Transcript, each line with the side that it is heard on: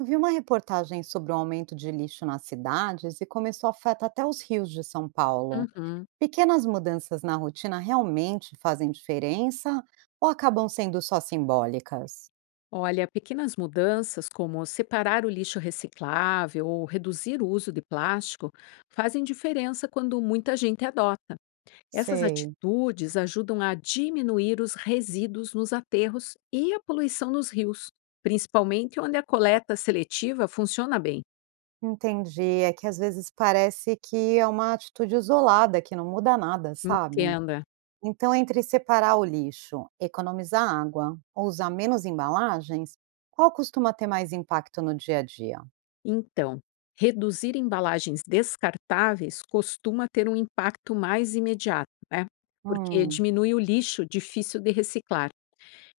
right: Vi uma reportagem sobre o aumento de lixo nas cidades e como isso afeta até os rios de São Paulo.
left: Uhum.
right: Pequenas mudanças na rotina realmente fazem diferença ou acabam sendo só simbólicas?
left: Olha, pequenas mudanças como separar o lixo reciclável ou reduzir o uso de plástico fazem diferença quando muita gente adota. Essas
right: Sei,
left: atitudes ajudam a diminuir os resíduos nos aterros e a poluição nos rios, principalmente onde a coleta seletiva funciona bem.
right: entendi. É que às vezes parece que é uma atitude isolada, que não muda nada, sabe?
left: Entenda.
right: Então, entre separar o lixo, economizar água ou usar menos embalagens, qual costuma ter mais impacto no dia a dia?
left: Então, reduzir embalagens descartáveis costuma ter um impacto mais imediato, né? Porque
right: Hum,
left: diminui o lixo difícil de reciclar.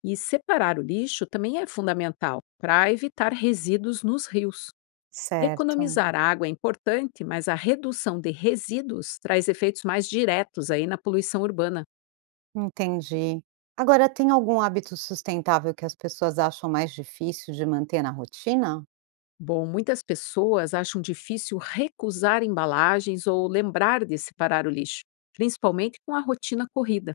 left: E separar o lixo também é fundamental para evitar resíduos nos rios.
right: certo.
left: Economizar água é importante, mas a redução de resíduos traz efeitos mais diretos aí na poluição urbana.
right: Entendi. Agora, tem algum hábito sustentável que as pessoas acham mais difícil de manter na rotina?
left: Bom, muitas pessoas acham difícil recusar embalagens ou lembrar de separar o lixo, principalmente com a rotina corrida.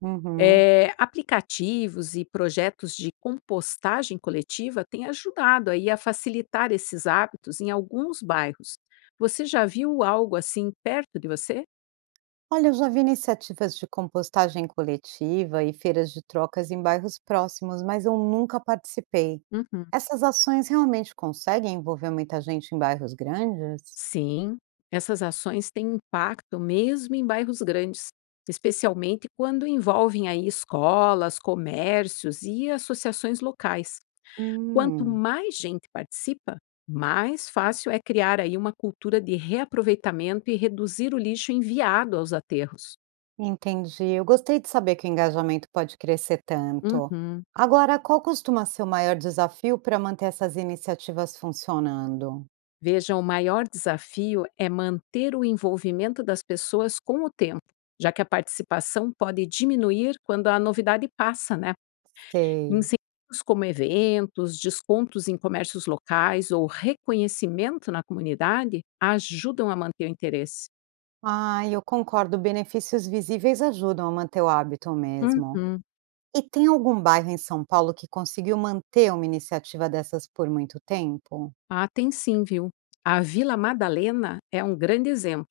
right: Uhum.
left: Aplicativos e projetos de compostagem coletiva têm ajudado aí a facilitar esses hábitos em alguns bairros. Você já viu algo assim perto de você?
right: Olha, eu já vi iniciativas de compostagem coletiva e feiras de trocas em bairros próximos, mas eu nunca participei.
left: Uhum.
right: Essas ações realmente conseguem envolver muita gente em bairros grandes?
left: Sim, essas ações têm impacto mesmo em bairros grandes, especialmente quando envolvem aí escolas, comércios e associações locais. Quanto
right: Hum,
left: mais gente participa, mais fácil é criar aí uma cultura de reaproveitamento e reduzir o lixo enviado aos aterros.
right: entendi. Eu gostei de saber que o engajamento pode crescer tanto.
left: Uhum.
right: Agora, qual costuma ser o maior desafio para manter essas iniciativas funcionando?
left: Veja, o maior desafio é manter o envolvimento das pessoas com o tempo, já que a participação pode diminuir quando a novidade passa, né?
right: Sei.
left: Incentivos como eventos, descontos em comércios locais ou reconhecimento na comunidade ajudam a manter o interesse.
right: Ah, eu concordo, benefícios visíveis ajudam a manter o hábito mesmo.
left: Uhum.
right: E tem algum bairro em São Paulo que conseguiu manter uma iniciativa dessas por muito tempo?
left: Ah, tem sim, viu? A Vila Madalena é um grande exemplo,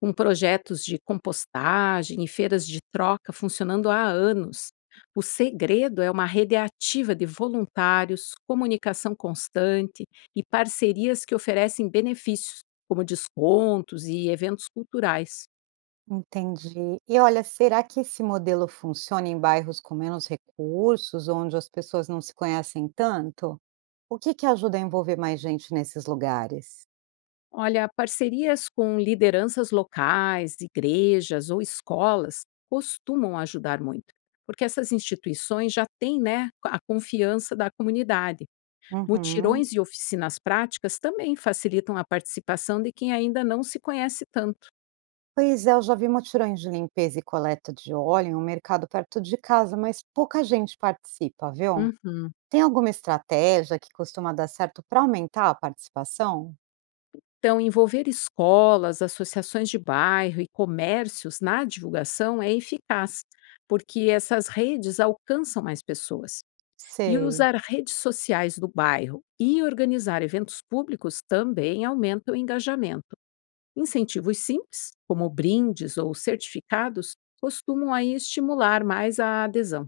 left: com projetos de compostagem e feiras de troca funcionando há anos. O segredo é uma rede ativa de voluntários, comunicação constante e parcerias que oferecem benefícios, como descontos e eventos culturais.
right: Entendi. E olha, será que esse modelo funciona em bairros com menos recursos, onde as pessoas não se conhecem tanto? O que que ajuda a envolver mais gente nesses lugares?
left: Olha, parcerias com lideranças locais, igrejas ou escolas costumam ajudar muito, porque essas instituições já têm, né, a confiança da comunidade.
right: Uhum.
left: Mutirões e oficinas práticas também facilitam a participação de quem ainda não se conhece tanto.
right: Pois é, eu já vi mutirões de limpeza e coleta de óleo em um mercado perto de casa, mas pouca gente participa, viu?
left: Uhum.
right: Tem alguma estratégia que costuma dar certo para aumentar a participação?
left: Então, envolver escolas, associações de bairro e comércios na divulgação é eficaz, porque essas redes alcançam mais pessoas. E
right: Sei.
left: usar redes sociais do bairro e organizar eventos públicos também aumenta o engajamento. Incentivos simples, como brindes ou certificados, costumam aí estimular mais a adesão.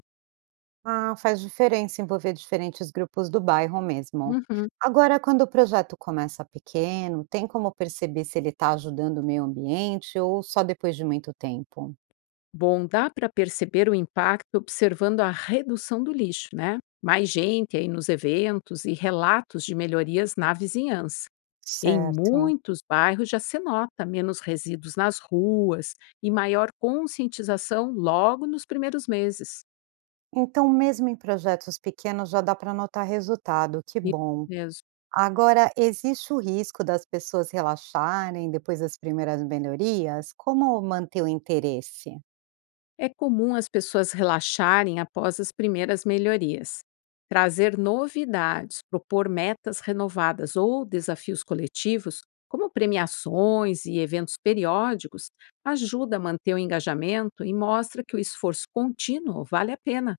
right: Ah, faz diferença envolver diferentes grupos do bairro mesmo.
left: Uhum.
right: Agora, quando o projeto começa pequeno, tem como perceber se ele está ajudando o meio ambiente ou só depois de muito tempo?
left: Bom, dá para perceber o impacto observando a redução do lixo, né? Mais gente aí nos eventos e relatos de melhorias na vizinhança. Em
right: Certo.
left: muitos bairros já se nota menos resíduos nas ruas e maior conscientização logo nos primeiros meses.
right: Então, mesmo em projetos pequenos, já dá para notar resultado, que
left: Isso
right: bom.
left: mesmo.
right: Agora, existe o risco das pessoas relaxarem depois das primeiras melhorias? Como manter o interesse?
left: É comum as pessoas relaxarem após as primeiras melhorias. Trazer novidades, propor metas renovadas ou desafios coletivos, como premiações e eventos periódicos, ajuda a manter o engajamento e mostra que o esforço contínuo vale a pena.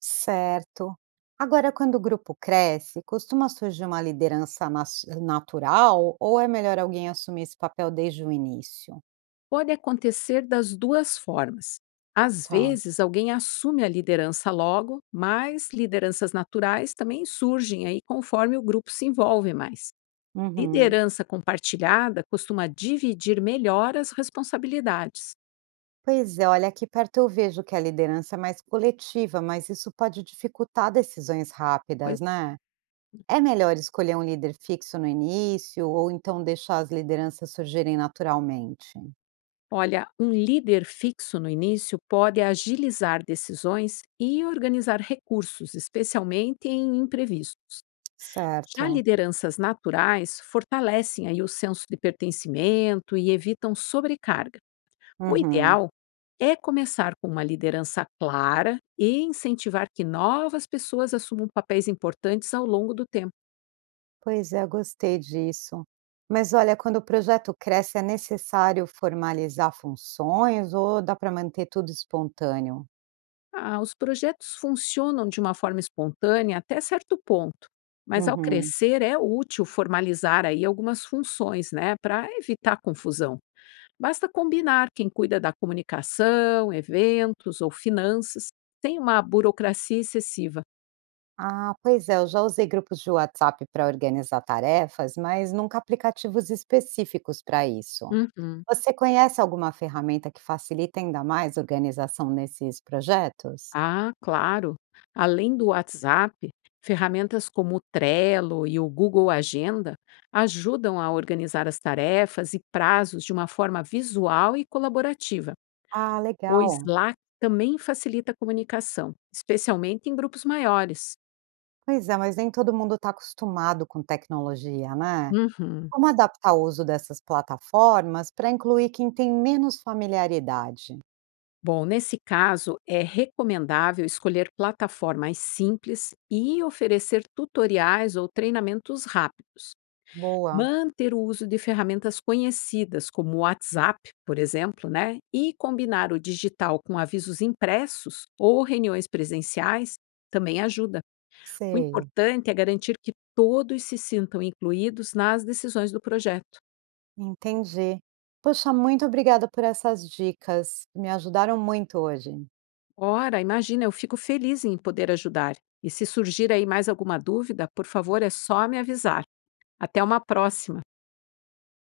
right: Certo. Agora, quando o grupo cresce, costuma surgir uma liderança natural ou é melhor alguém assumir esse papel desde o início?
left: Pode acontecer das duas formas. Às
right: Tá.
left: vezes, alguém assume a liderança logo, mas lideranças naturais também surgem aí conforme o grupo se envolve mais.
right: Uhum.
left: Liderança compartilhada costuma dividir melhor as responsabilidades.
right: Pois é, olha, aqui perto eu vejo que a liderança é mais coletiva, mas isso pode dificultar decisões
left: Pois.
right: rápidas, né? É melhor escolher um líder fixo no início ou então deixar as lideranças surgirem naturalmente?
left: Olha, um líder fixo no início pode agilizar decisões e organizar recursos, especialmente em imprevistos. Já
right: Certo.
left: lideranças naturais fortalecem aí o senso de pertencimento e evitam sobrecarga. O
right: Uhum.
left: ideal é começar com uma liderança clara e incentivar que novas pessoas assumam papéis importantes ao longo do tempo.
right: Pois é, gostei disso. Mas olha, quando o projeto cresce, é necessário formalizar funções ou dá para manter tudo espontâneo?
left: Ah, os projetos funcionam de uma forma espontânea até certo ponto, mas ao
right: Uhum.
left: crescer é útil formalizar aí algumas funções, né, para evitar confusão. Basta combinar quem cuida da comunicação, eventos ou finanças, sem uma burocracia excessiva.
right: Ah, pois é, eu já usei grupos de WhatsApp para organizar tarefas, mas nunca aplicativos específicos para isso.
left: Uhum.
right: Você conhece alguma ferramenta que facilite ainda mais a organização nesses projetos?
left: Ah, claro! Além do WhatsApp, ferramentas como o Trello e o Google Agenda ajudam a organizar as tarefas e prazos de uma forma visual e colaborativa.
right: Ah,
left: O
right: legal.
left: Slack também facilita a comunicação, especialmente em grupos maiores.
right: Pois é, mas nem todo mundo está acostumado com tecnologia, né?
left: Uhum.
right: Como adaptar o uso dessas plataformas para incluir quem tem menos familiaridade?
left: Bom, nesse caso, é recomendável escolher plataformas simples e oferecer tutoriais ou treinamentos rápidos.
right: Boa,
left: Manter o uso de ferramentas conhecidas, como o WhatsApp, por exemplo, né? E combinar o digital com avisos impressos ou reuniões presenciais também ajuda. O
right: sei,
left: importante é garantir que todos se sintam incluídos nas decisões do projeto.
right: entendi. Poxa, muito obrigada por essas dicas, me ajudaram muito hoje.
left: Ora, imagina, eu fico feliz em poder ajudar. E se surgir aí mais alguma dúvida, por favor, é só me avisar. Até uma próxima.